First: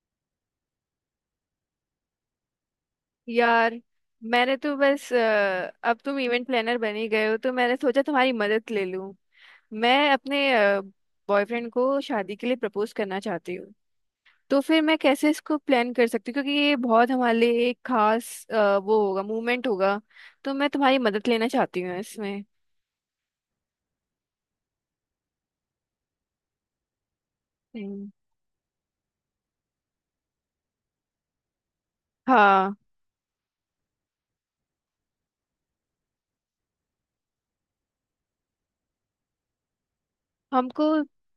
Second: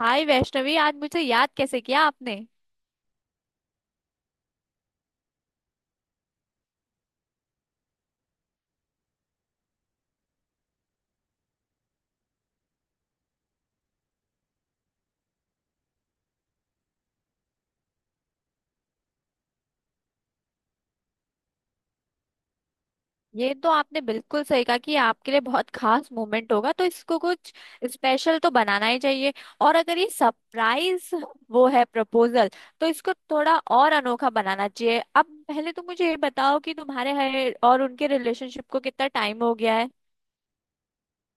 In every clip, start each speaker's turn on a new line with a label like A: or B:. A: हाय वैष्णवी, आज मुझे याद कैसे किया आपने।
B: यार, मैंने तो बस अब तुम इवेंट प्लानर बन ही गए हो, तो मैंने सोचा तुम्हारी मदद ले लूं। मैं अपने बॉयफ्रेंड को शादी के लिए प्रपोज करना चाहती हूँ। तो फिर मैं कैसे इसको प्लान कर सकती हूँ, क्योंकि ये बहुत हमारे लिए एक खास वो होगा, मूवमेंट होगा। तो मैं तुम्हारी मदद लेना चाहती हूँ इसमें।
A: ये तो आपने बिल्कुल सही कहा कि ये आपके लिए बहुत खास मोमेंट होगा, तो इसको कुछ
B: हम्म।
A: स्पेशल तो बनाना ही चाहिए। और अगर ये सरप्राइज वो है प्रपोजल,
B: हाँ,
A: तो इसको थोड़ा और अनोखा बनाना चाहिए। अब पहले तो मुझे ये बताओ कि तुम्हारे है और उनके रिलेशनशिप को कितना टाइम हो गया है।
B: हमको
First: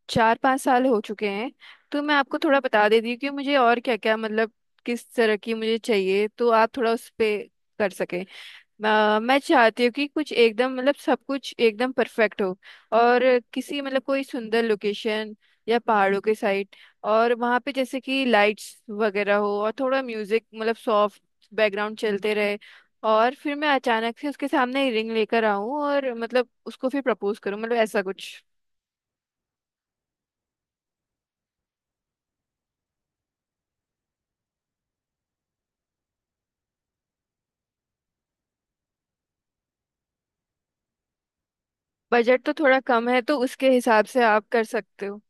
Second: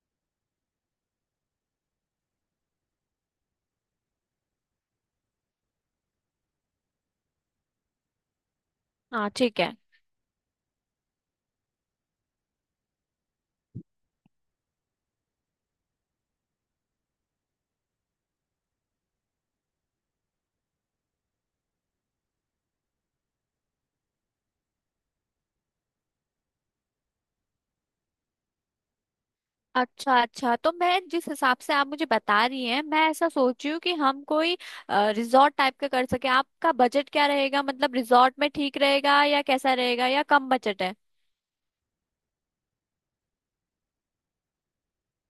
B: 4 5 साल हो चुके हैं। तो मैं आपको थोड़ा बता देती हूँ कि मुझे और क्या क्या, मतलब किस तरह की मुझे चाहिए, तो आप थोड़ा उस पे कर सकें।
A: हाँ
B: मैं
A: ठीक है।
B: चाहती हूँ कि कुछ एकदम, मतलब सब कुछ एकदम परफेक्ट हो। और किसी, मतलब कोई सुंदर लोकेशन या पहाड़ों के साइड, और वहाँ पे जैसे कि लाइट्स वगैरह हो और थोड़ा म्यूजिक, मतलब सॉफ्ट बैकग्राउंड चलते रहे। और फिर मैं अचानक से उसके सामने रिंग लेकर आऊं और मतलब उसको फिर प्रपोज करूं, मतलब ऐसा कुछ।
A: अच्छा अच्छा, तो मैं जिस हिसाब से आप मुझे बता रही हैं, मैं ऐसा सोच रही हूँ कि हम कोई रिजॉर्ट टाइप का कर सके। आपका बजट क्या रहेगा, मतलब रिजॉर्ट में ठीक रहेगा या कैसा रहेगा, या कम बजट है।
B: बजट तो थोड़ा कम है, तो उसके हिसाब से आप कर सकते हो।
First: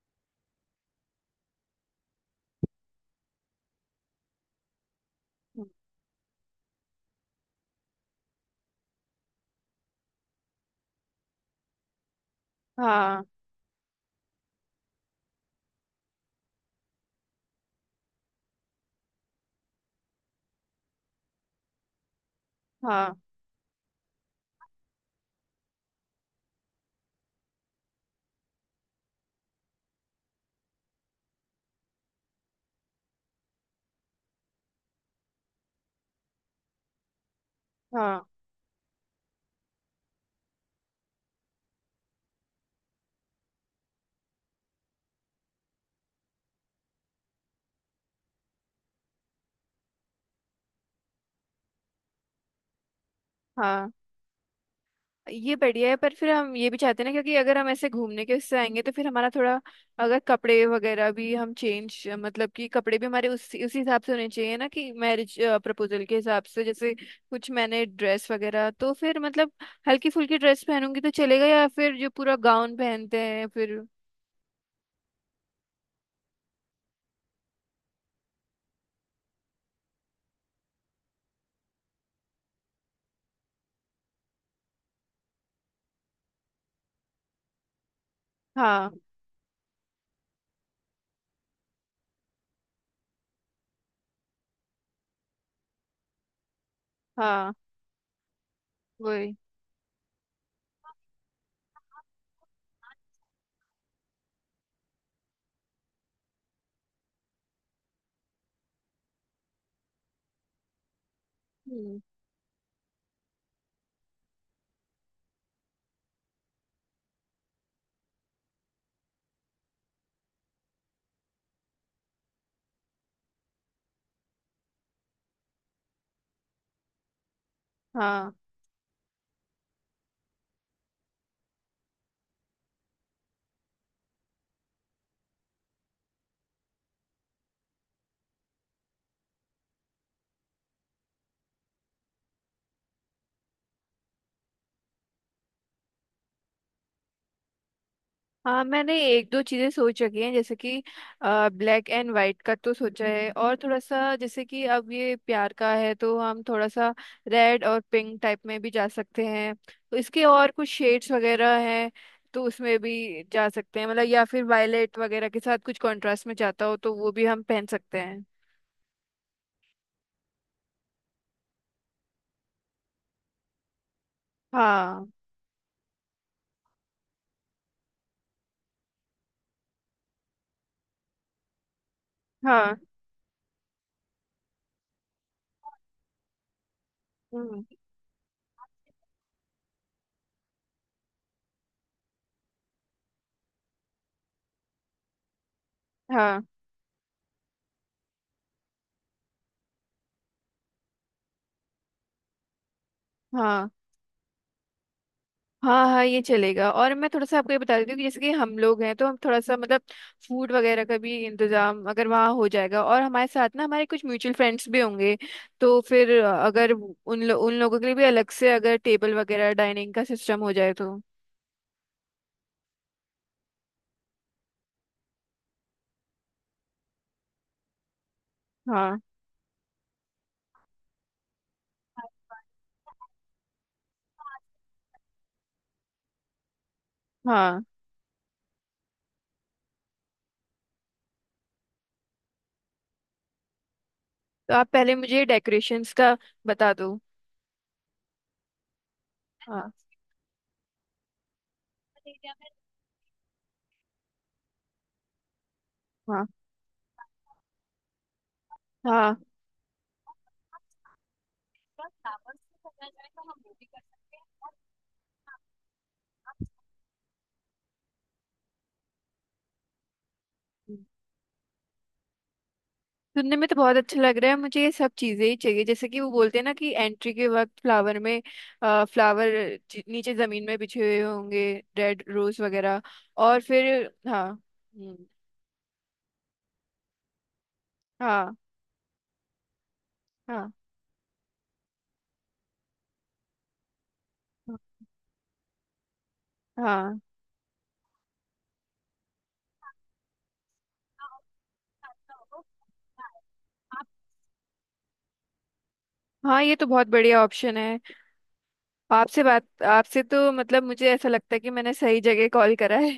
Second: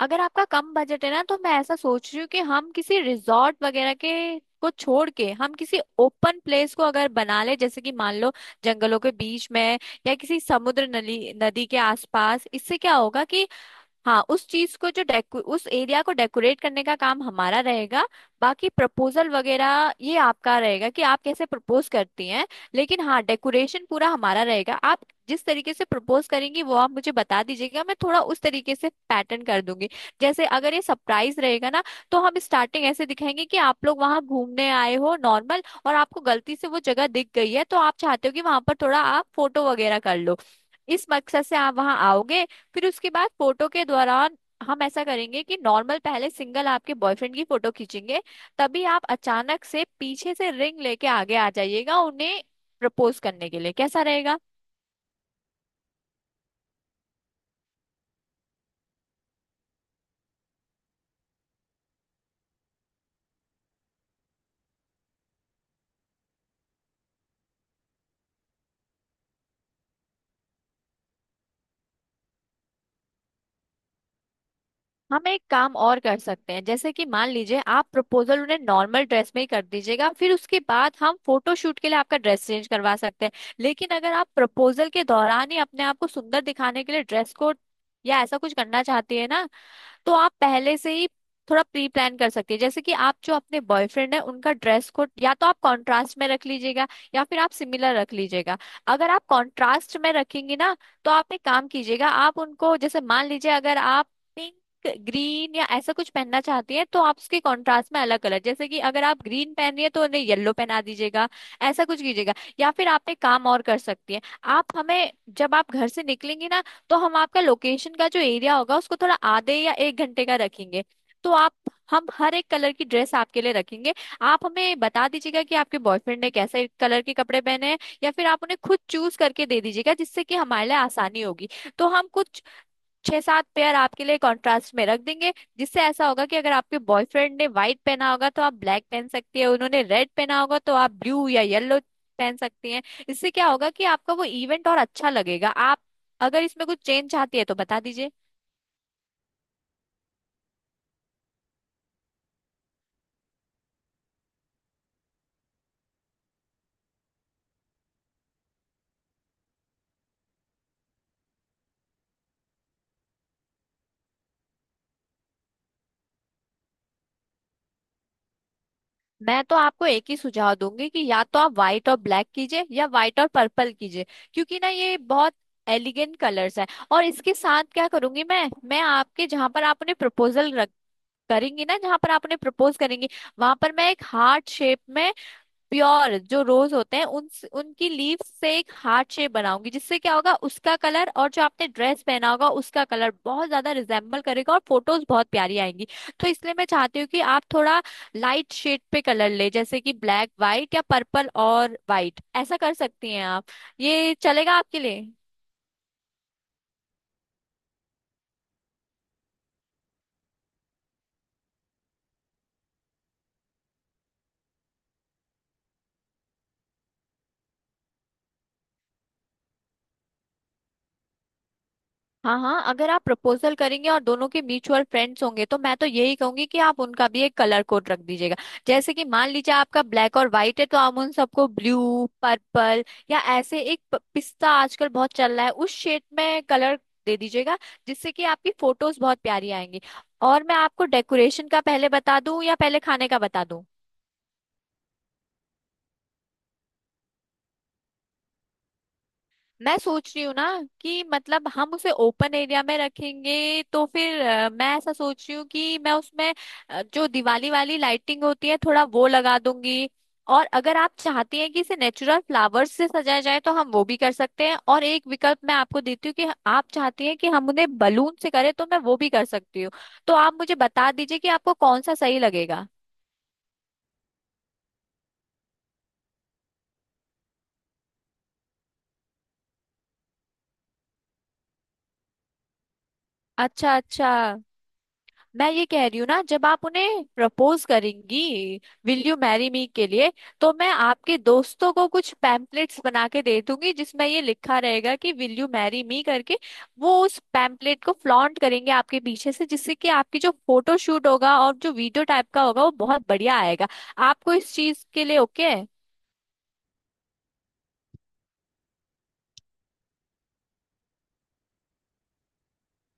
A: अगर आपका कम बजट है ना, तो मैं ऐसा सोच रही हूँ कि हम किसी रिजॉर्ट वगैरह के को छोड़ के हम किसी ओपन प्लेस को अगर बना ले, जैसे कि मान लो जंगलों के बीच में, या किसी समुद्र नली नदी के आसपास। इससे क्या होगा
B: हाँ।
A: कि हाँ, उस चीज को जो डेको उस एरिया को डेकोरेट करने का काम हमारा रहेगा, बाकी प्रपोजल वगैरह ये आपका रहेगा कि आप कैसे प्रपोज करती हैं। लेकिन
B: हाँ।
A: हाँ, डेकोरेशन पूरा हमारा रहेगा। आप जिस तरीके से प्रपोज करेंगी, वो आप मुझे बता दीजिएगा, मैं थोड़ा उस तरीके से पैटर्न कर दूंगी। जैसे अगर ये सरप्राइज रहेगा ना, तो हम स्टार्टिंग ऐसे दिखाएंगे कि आप लोग वहां घूमने आए हो नॉर्मल, और आपको गलती से वो जगह दिख गई है, तो आप
B: हाँ।
A: चाहते हो कि वहां पर थोड़ा आप फोटो वगैरह कर लो। इस मकसद से आप वहां आओगे। फिर उसके बाद फोटो के दौरान हम ऐसा करेंगे कि नॉर्मल पहले सिंगल आपके बॉयफ्रेंड की फोटो खींचेंगे, तभी आप अचानक से पीछे से रिंग लेके आगे आ जाइएगा उन्हें प्रपोज करने के लिए।
B: हाँ,
A: कैसा रहेगा?
B: ये बढ़िया है, पर फिर हम ये भी चाहते हैं ना, क्योंकि अगर हम ऐसे घूमने के उससे आएंगे तो फिर हमारा थोड़ा, अगर कपड़े वगैरह भी हम चेंज, मतलब कि कपड़े भी हमारे उसी उसी हिसाब से होने चाहिए ना, कि मैरिज प्रपोजल के हिसाब से, जैसे कुछ मैंने ड्रेस वगैरह, तो फिर मतलब हल्की फुल्की ड्रेस पहनूंगी तो चलेगा, या फिर जो पूरा गाउन पहनते हैं फिर।
A: हम एक काम और कर सकते हैं, जैसे कि मान लीजिए आप प्रपोजल उन्हें नॉर्मल ड्रेस में ही कर दीजिएगा, फिर उसके बाद हम फोटो शूट के लिए आपका ड्रेस चेंज करवा सकते हैं। लेकिन अगर आप प्रपोजल के दौरान ही अपने आप को सुंदर दिखाने के लिए ड्रेस कोड या ऐसा कुछ करना
B: हाँ।
A: चाहती है ना, तो आप पहले से ही थोड़ा प्री प्लान कर सकती है। जैसे कि आप जो अपने बॉयफ्रेंड है, उनका ड्रेस कोड या तो आप कंट्रास्ट में रख लीजिएगा, या फिर आप
B: हाँ।
A: सिमिलर रख लीजिएगा। अगर आप
B: वही।
A: कंट्रास्ट में रखेंगी ना, तो आप एक काम कीजिएगा, आप उनको जैसे मान लीजिए अगर आप पिंक ग्रीन या ऐसा कुछ पहनना चाहती हैं, तो आप उसके कंट्रास्ट में अलग कलर, जैसे कि अगर आप ग्रीन पहन रही है तो उन्हें येलो पहना दीजिएगा। ऐसा
B: हम्म।
A: कुछ कीजिएगा। या फिर आप एक काम और कर सकती हैं, आप हमें, जब आप घर से निकलेंगी ना, तो हम आपका लोकेशन का जो एरिया होगा उसको थोड़ा आधे या 1 घंटे का रखेंगे। तो आप, हम हर एक कलर की ड्रेस आपके लिए रखेंगे। आप हमें बता दीजिएगा कि आपके बॉयफ्रेंड ने कैसे कलर के कपड़े पहने हैं, या फिर
B: हाँ।
A: आप उन्हें खुद चूज करके दे दीजिएगा, जिससे कि हमारे लिए आसानी होगी। तो हम कुछ 6-7 पेयर आपके लिए कॉन्ट्रास्ट में रख देंगे, जिससे ऐसा होगा कि अगर आपके बॉयफ्रेंड ने व्हाइट पहना होगा तो आप ब्लैक पहन सकती है, उन्होंने रेड पहना होगा तो आप ब्लू या येलो पहन सकती हैं। इससे क्या होगा कि आपका वो इवेंट और अच्छा लगेगा। आप अगर इसमें कुछ चेंज चाहती है तो बता दीजिए।
B: हाँ, मैंने एक दो चीजें सोच रखी हैं, जैसे कि ब्लैक एंड वाइट का तो सोचा है, और थोड़ा सा जैसे कि अब ये प्यार का है तो हम थोड़ा सा रेड और पिंक टाइप में भी जा सकते हैं। तो इसके और कुछ शेड्स वगैरह हैं, तो उसमें भी जा सकते हैं, मतलब या फिर वायलेट वगैरह के साथ कुछ कंट्रास्ट में जाता हो तो वो भी हम पहन सकते हैं।
A: मैं तो आपको एक ही सुझाव दूंगी कि या तो आप व्हाइट और ब्लैक कीजिए, या व्हाइट और पर्पल कीजिए, क्योंकि ना ये
B: हाँ।
A: बहुत एलिगेंट कलर्स है। और इसके साथ क्या करूंगी मैं आपके जहां पर आप उन्हें प्रपोजल करेंगी ना, जहां पर आपने प्रपोज
B: हाँ।
A: करेंगी, वहां पर मैं एक हार्ट शेप में प्योर जो रोज होते हैं उन,
B: हम्म।
A: उनकी लीव से एक हार्ट शेप बनाऊंगी, जिससे क्या होगा उसका कलर और जो आपने ड्रेस पहना होगा उसका कलर बहुत ज्यादा रिजेम्बल करेगा और फोटोज बहुत प्यारी आएंगी। तो
B: हाँ।
A: इसलिए मैं चाहती हूँ कि आप थोड़ा लाइट शेड पे कलर ले, जैसे कि ब्लैक वाइट या पर्पल और वाइट, ऐसा कर सकती हैं आप।
B: हाँ।
A: ये चलेगा आपके लिए?
B: हाँ, हाँ, ये चलेगा। और मैं थोड़ा सा आपको ये बता देती हूँ कि जैसे कि हम लोग हैं तो हम थोड़ा सा, मतलब फूड वगैरह का भी इंतजाम अगर वहाँ हो जाएगा, और हमारे साथ ना हमारे कुछ म्यूचुअल फ्रेंड्स भी होंगे। तो फिर अगर उन लोगों के लिए भी अलग से अगर टेबल वगैरह डाइनिंग का सिस्टम हो जाए तो।
A: हाँ हाँ, अगर आप प्रपोजल करेंगे और दोनों के म्यूचुअल फ्रेंड्स होंगे, तो मैं तो यही कहूंगी कि आप उनका भी एक कलर कोड रख दीजिएगा। जैसे
B: हाँ।
A: कि मान लीजिए आपका ब्लैक और व्हाइट है, तो आप उन सबको ब्लू पर्पल या ऐसे एक पिस्ता आजकल बहुत चल रहा है, उस शेड में कलर दे दीजिएगा,
B: हाँ।
A: जिससे कि आपकी फोटोज बहुत प्यारी आएंगी। और मैं आपको डेकोरेशन का पहले बता दूं या पहले खाने का बता दूं?
B: तो आप पहले मुझे डेकोरेशंस का बता दो। हाँ।
A: मैं सोच रही हूँ ना कि मतलब हम उसे ओपन एरिया में रखेंगे, तो फिर मैं ऐसा सोच रही हूँ कि मैं
B: हाँ।
A: उसमें जो दिवाली वाली लाइटिंग होती है थोड़ा वो
B: हाँ,
A: लगा दूंगी। और अगर आप चाहती हैं कि इसे नेचुरल फ्लावर्स से सजाया जाए तो हम वो भी कर सकते हैं, और एक विकल्प मैं आपको देती हूँ कि आप चाहती हैं कि हम उन्हें बलून से करें तो मैं वो भी कर सकती हूँ। तो आप मुझे बता दीजिए कि आपको कौन सा सही लगेगा।
B: सुनने में तो बहुत अच्छा लग रहा है। मुझे ये सब चीजें ही चाहिए, जैसे कि वो बोलते हैं ना कि एंट्री के वक्त फ्लावर में, फ्लावर नीचे जमीन में बिछे हुए होंगे, रेड रोज वगैरह। और
A: अच्छा
B: फिर
A: अच्छा,
B: हाँ। हम्म।
A: मैं ये कह रही हूँ ना, जब आप उन्हें प्रपोज
B: हाँ।
A: करेंगी, विल यू मैरी मी के लिए,
B: हाँ।
A: तो मैं आपके दोस्तों को कुछ पैम्पलेट्स बना के दे दूंगी, जिसमें ये लिखा रहेगा कि विल यू मैरी मी करके। वो
B: हाँ।
A: उस पैम्पलेट को फ्लॉन्ट करेंगे आपके पीछे से, जिससे कि आपकी जो फोटो शूट होगा और जो वीडियो टाइप का होगा वो बहुत बढ़िया आएगा। आपको इस चीज के लिए ओके है?
B: हाँ, ये तो बहुत बढ़िया ऑप्शन है। आपसे बात, आपसे तो मतलब मुझे ऐसा लगता है कि मैंने सही जगह कॉल करा है।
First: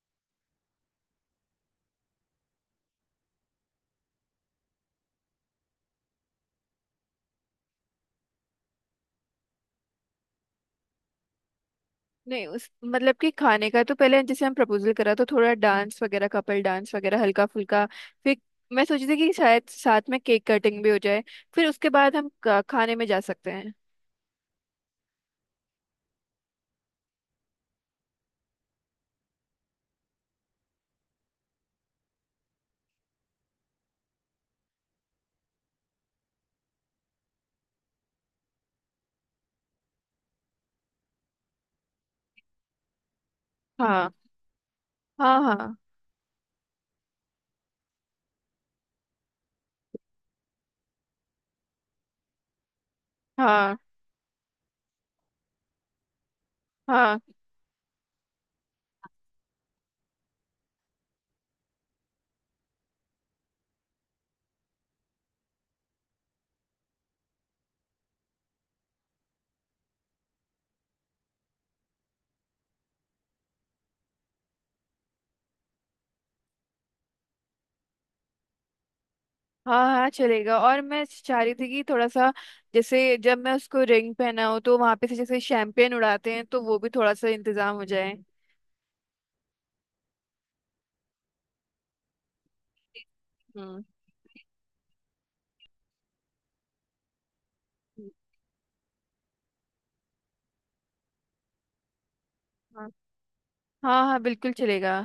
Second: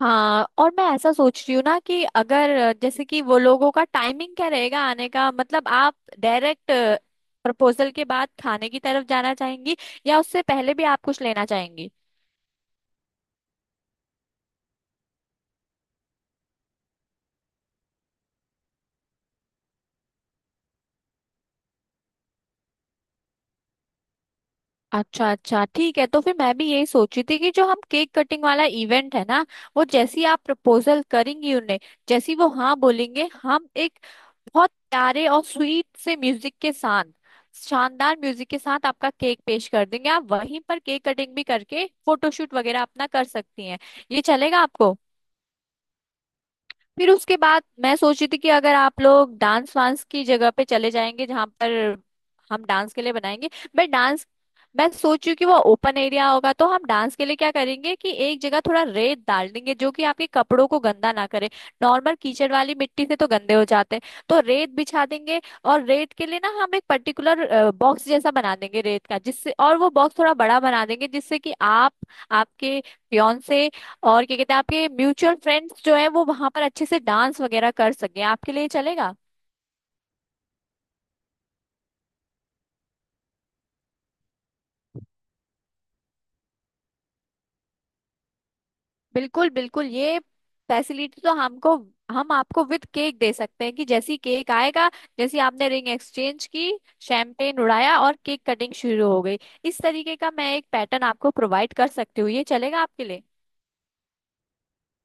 A: हाँ, और मैं ऐसा सोच रही हूँ ना, कि अगर जैसे कि वो लोगों का टाइमिंग क्या रहेगा आने का, मतलब आप डायरेक्ट प्रपोजल के बाद खाने की तरफ जाना चाहेंगी, या उससे पहले भी आप कुछ लेना चाहेंगी।
B: नहीं, उस मतलब कि खाने का तो पहले, जैसे हम प्रपोजल करा तो थोड़ा डांस वगैरह, कपल डांस वगैरह हल्का फुल्का, फिर मैं सोची थी कि शायद साथ में केक कटिंग भी हो जाए, फिर उसके बाद हम खाने में जा सकते हैं।
A: अच्छा अच्छा ठीक है, तो फिर मैं भी यही सोची थी कि जो हम केक कटिंग वाला इवेंट है ना, वो जैसी आप प्रपोजल करेंगी उन्हें, जैसी वो हाँ बोलेंगे, हम एक बहुत प्यारे और स्वीट से म्यूजिक के साथ, शानदार म्यूजिक के साथ आपका केक पेश कर देंगे। आप वहीं पर केक कटिंग भी करके फोटोशूट वगैरह अपना कर सकती हैं।
B: हाँ।
A: ये चलेगा आपको?
B: हाँ। हाँ।
A: फिर उसके बाद मैं सोची थी कि अगर आप लोग डांस वांस की जगह पे चले जाएंगे, जहां पर हम डांस के लिए बनाएंगे।
B: हाँ।
A: मैं डांस, मैं सोचू कि वो ओपन एरिया होगा तो हम डांस
B: हाँ।
A: के लिए क्या करेंगे कि एक जगह थोड़ा रेत डाल देंगे, जो कि आपके कपड़ों को गंदा ना करे। नॉर्मल कीचड़ वाली मिट्टी से तो गंदे हो जाते हैं, तो रेत बिछा देंगे, और रेत के लिए ना हम एक पर्टिकुलर बॉक्स जैसा बना देंगे रेत का, जिससे, और वो बॉक्स थोड़ा बड़ा बना देंगे, जिससे कि आप, आपके फियांसे, और क्या कहते हैं, आपके म्यूचुअल फ्रेंड्स जो है वो वहां पर अच्छे से डांस वगैरह कर सके। आपके लिए चलेगा?
B: हाँ, हाँ चलेगा। और मैं चाह रही थी कि थोड़ा सा, जैसे जब मैं उसको रिंग पहनाऊँ तो वहां पे से जैसे शैम्पेन उड़ाते हैं, तो वो भी थोड़ा सा इंतजाम हो जाए।
A: बिल्कुल बिल्कुल, ये फैसिलिटी तो हमको, हम आपको विद केक दे सकते हैं
B: हम्म।
A: कि जैसी केक आएगा, जैसी आपने रिंग एक्सचेंज की, शैम्पेन उड़ाया और केक कटिंग शुरू हो गई। इस तरीके का मैं एक पैटर्न आपको प्रोवाइड कर सकती हूँ। ये चलेगा
B: हाँ।
A: आपके लिए?
B: हाँ, हाँ बिल्कुल चलेगा।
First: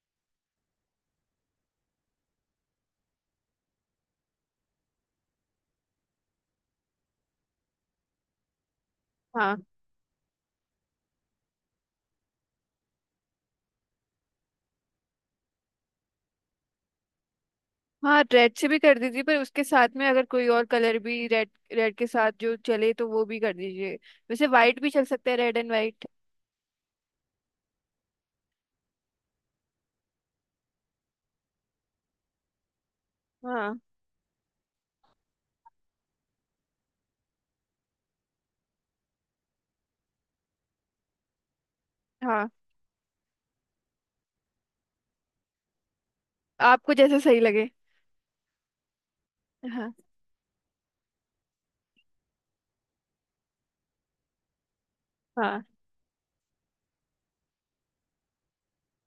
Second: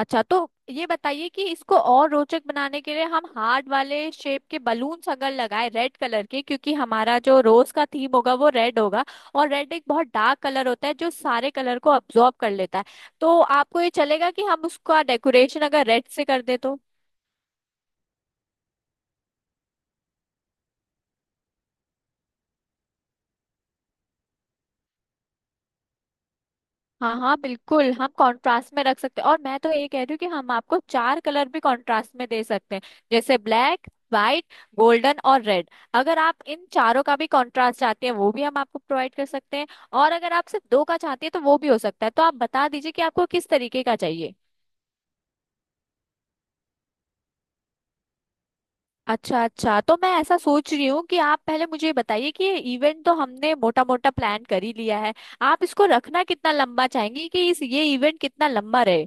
A: अच्छा, तो ये बताइए कि इसको और रोचक बनाने के लिए हम हार्ट वाले शेप के बलून्स अगर लगाए रेड कलर के, क्योंकि हमारा जो रोज का थीम होगा वो रेड होगा, और
B: हाँ,
A: रेड एक बहुत डार्क कलर होता है जो सारे कलर को अब्जॉर्ब कर लेता है, तो आपको ये चलेगा कि हम उसका डेकोरेशन अगर रेड से कर दे तो?
B: हाँ रेड से भी कर दीजिए, पर उसके साथ में अगर कोई और कलर भी रेड, रेड के साथ जो चले तो वो भी कर दीजिए। वैसे वाइट भी चल सकता है, रेड एंड वाइट।
A: हाँ हाँ बिल्कुल, हम कंट्रास्ट में रख सकते हैं, और मैं तो ये कह रही हूँ कि हम आपको चार कलर भी कंट्रास्ट में दे सकते हैं, जैसे
B: हाँ।
A: ब्लैक व्हाइट गोल्डन और रेड। अगर आप इन चारों का भी कंट्रास्ट चाहते हैं, वो भी हम आपको प्रोवाइड कर सकते हैं, और अगर आप सिर्फ दो का चाहते हैं तो वो भी हो सकता है। तो आप
B: हाँ,
A: बता दीजिए कि आपको किस तरीके का चाहिए।
B: आपको जैसा सही लगे।
A: अच्छा अच्छा,
B: हाँ।
A: तो मैं ऐसा सोच रही हूँ कि आप पहले मुझे ये बताइए कि ये इवेंट तो हमने मोटा मोटा प्लान कर ही लिया है।
B: हाँ,
A: आप इसको रखना कितना लंबा चाहेंगी, कि इस ये इवेंट कितना लंबा रहे?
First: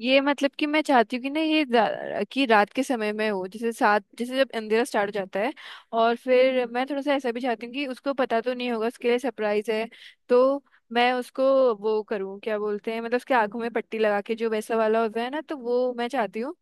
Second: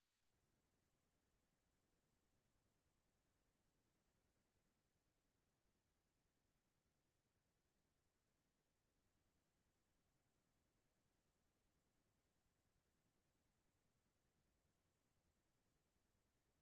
B: ये मतलब कि मैं चाहती हूँ कि ना ये कि रात के समय में हो, जैसे 7, जैसे जब अंधेरा स्टार्ट हो जाता है। और फिर मैं थोड़ा सा ऐसा भी चाहती हूँ कि उसको पता तो नहीं होगा, उसके लिए सरप्राइज है, तो मैं उसको वो करूँ, क्या बोलते हैं, मतलब उसके आंखों में पट्टी लगा के जो वैसा वाला होता है ना, तो वो मैं चाहती हूँ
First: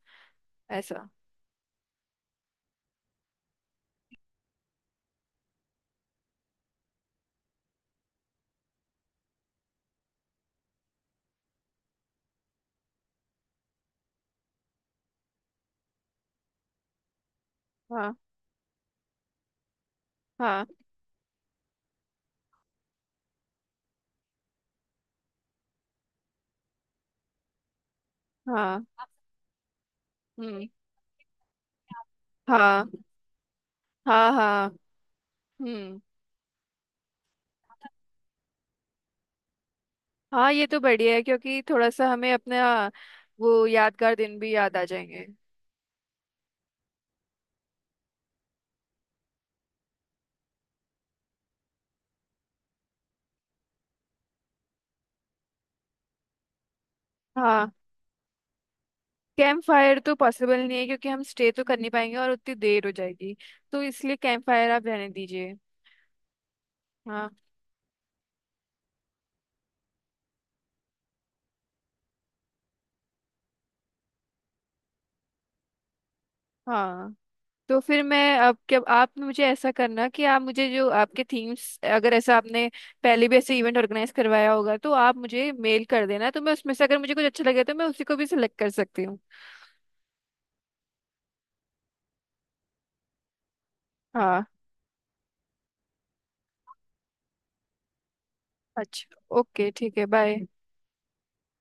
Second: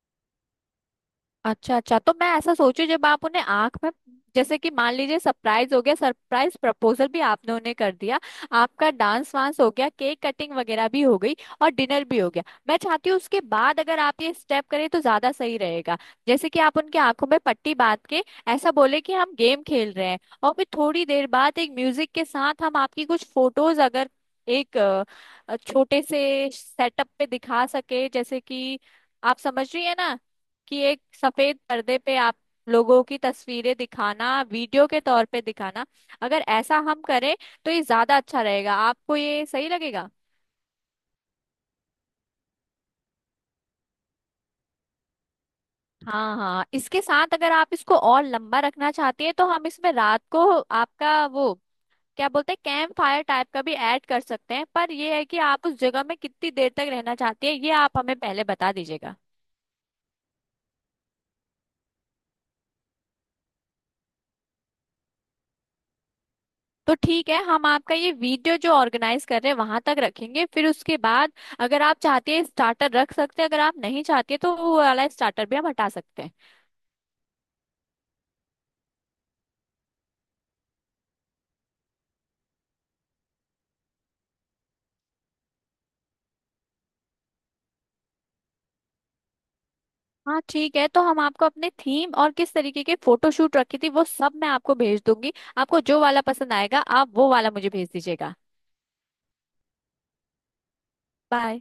B: ऐसा।
A: अच्छा अच्छा, तो मैं ऐसा सोचू, जब आप उन्हें आंख में, जैसे कि मान लीजिए सरप्राइज हो गया, सरप्राइज प्रपोजल भी आपने उन्हें कर दिया, आपका डांस वांस हो गया, केक कटिंग वगैरह भी हो गई, और डिनर भी हो गया। मैं चाहती हूँ उसके बाद अगर आप ये स्टेप करें तो ज्यादा सही रहेगा, जैसे कि आप उनकी आंखों में पट्टी बांध के ऐसा बोले कि हम गेम खेल रहे हैं, और
B: हाँ।
A: फिर थोड़ी देर बाद एक म्यूजिक के साथ हम आपकी कुछ फोटोज अगर एक छोटे से सेटअप पे दिखा सके, जैसे कि,
B: हाँ।
A: आप समझ रही है ना,
B: हम्म।
A: कि एक सफेद पर्दे पे आप
B: हाँ।
A: लोगों की तस्वीरें
B: हाँ।
A: दिखाना,
B: हाँ।
A: वीडियो के तौर पे दिखाना,
B: हम्म।
A: अगर ऐसा हम करें, तो ये ज्यादा अच्छा रहेगा। आपको ये सही लगेगा?
B: हाँ, ये तो बढ़िया है, क्योंकि थोड़ा सा हमें अपना वो यादगार दिन भी याद आ जाएंगे।
A: हाँ हाँ, इसके साथ अगर आप इसको और लंबा रखना चाहती हैं, तो हम इसमें रात को आपका वो, क्या बोलते हैं, कैंप फायर टाइप का भी ऐड कर सकते हैं। पर यह है कि आप उस जगह में कितनी देर तक रहना चाहती हैं, ये
B: हाँ,
A: आप हमें पहले बता दीजिएगा।
B: कैंप फायर तो पॉसिबल नहीं है क्योंकि हम स्टे तो कर नहीं पाएंगे और उतनी देर हो जाएगी। तो इसलिए कैंप फायर आप रहने दीजिए।
A: तो ठीक
B: हाँ।
A: है, हम आपका ये वीडियो जो ऑर्गेनाइज कर रहे हैं वहां तक रखेंगे, फिर उसके बाद अगर आप चाहते हैं स्टार्टर रख सकते हैं, अगर आप नहीं चाहते तो वो वाला स्टार्टर भी हम हटा सकते हैं।
B: हाँ, तो फिर मैं अब क्या, आप मुझे ऐसा करना कि आप मुझे जो आपके थीम्स, अगर ऐसा आपने पहले भी ऐसे इवेंट ऑर्गेनाइज करवाया होगा तो आप मुझे मेल कर देना, तो मैं उसमें से अगर मुझे कुछ अच्छा लगे तो मैं उसी को भी सिलेक्ट कर सकती हूँ।
A: हाँ ठीक है, तो हम आपको अपने थीम और किस तरीके के फोटोशूट रखी थी वो सब
B: हाँ।
A: मैं आपको भेज दूंगी, आपको जो वाला पसंद आएगा आप वो वाला मुझे भेज दीजिएगा।
B: अच्छा, ओके ठीक है, बाय।
A: बाय।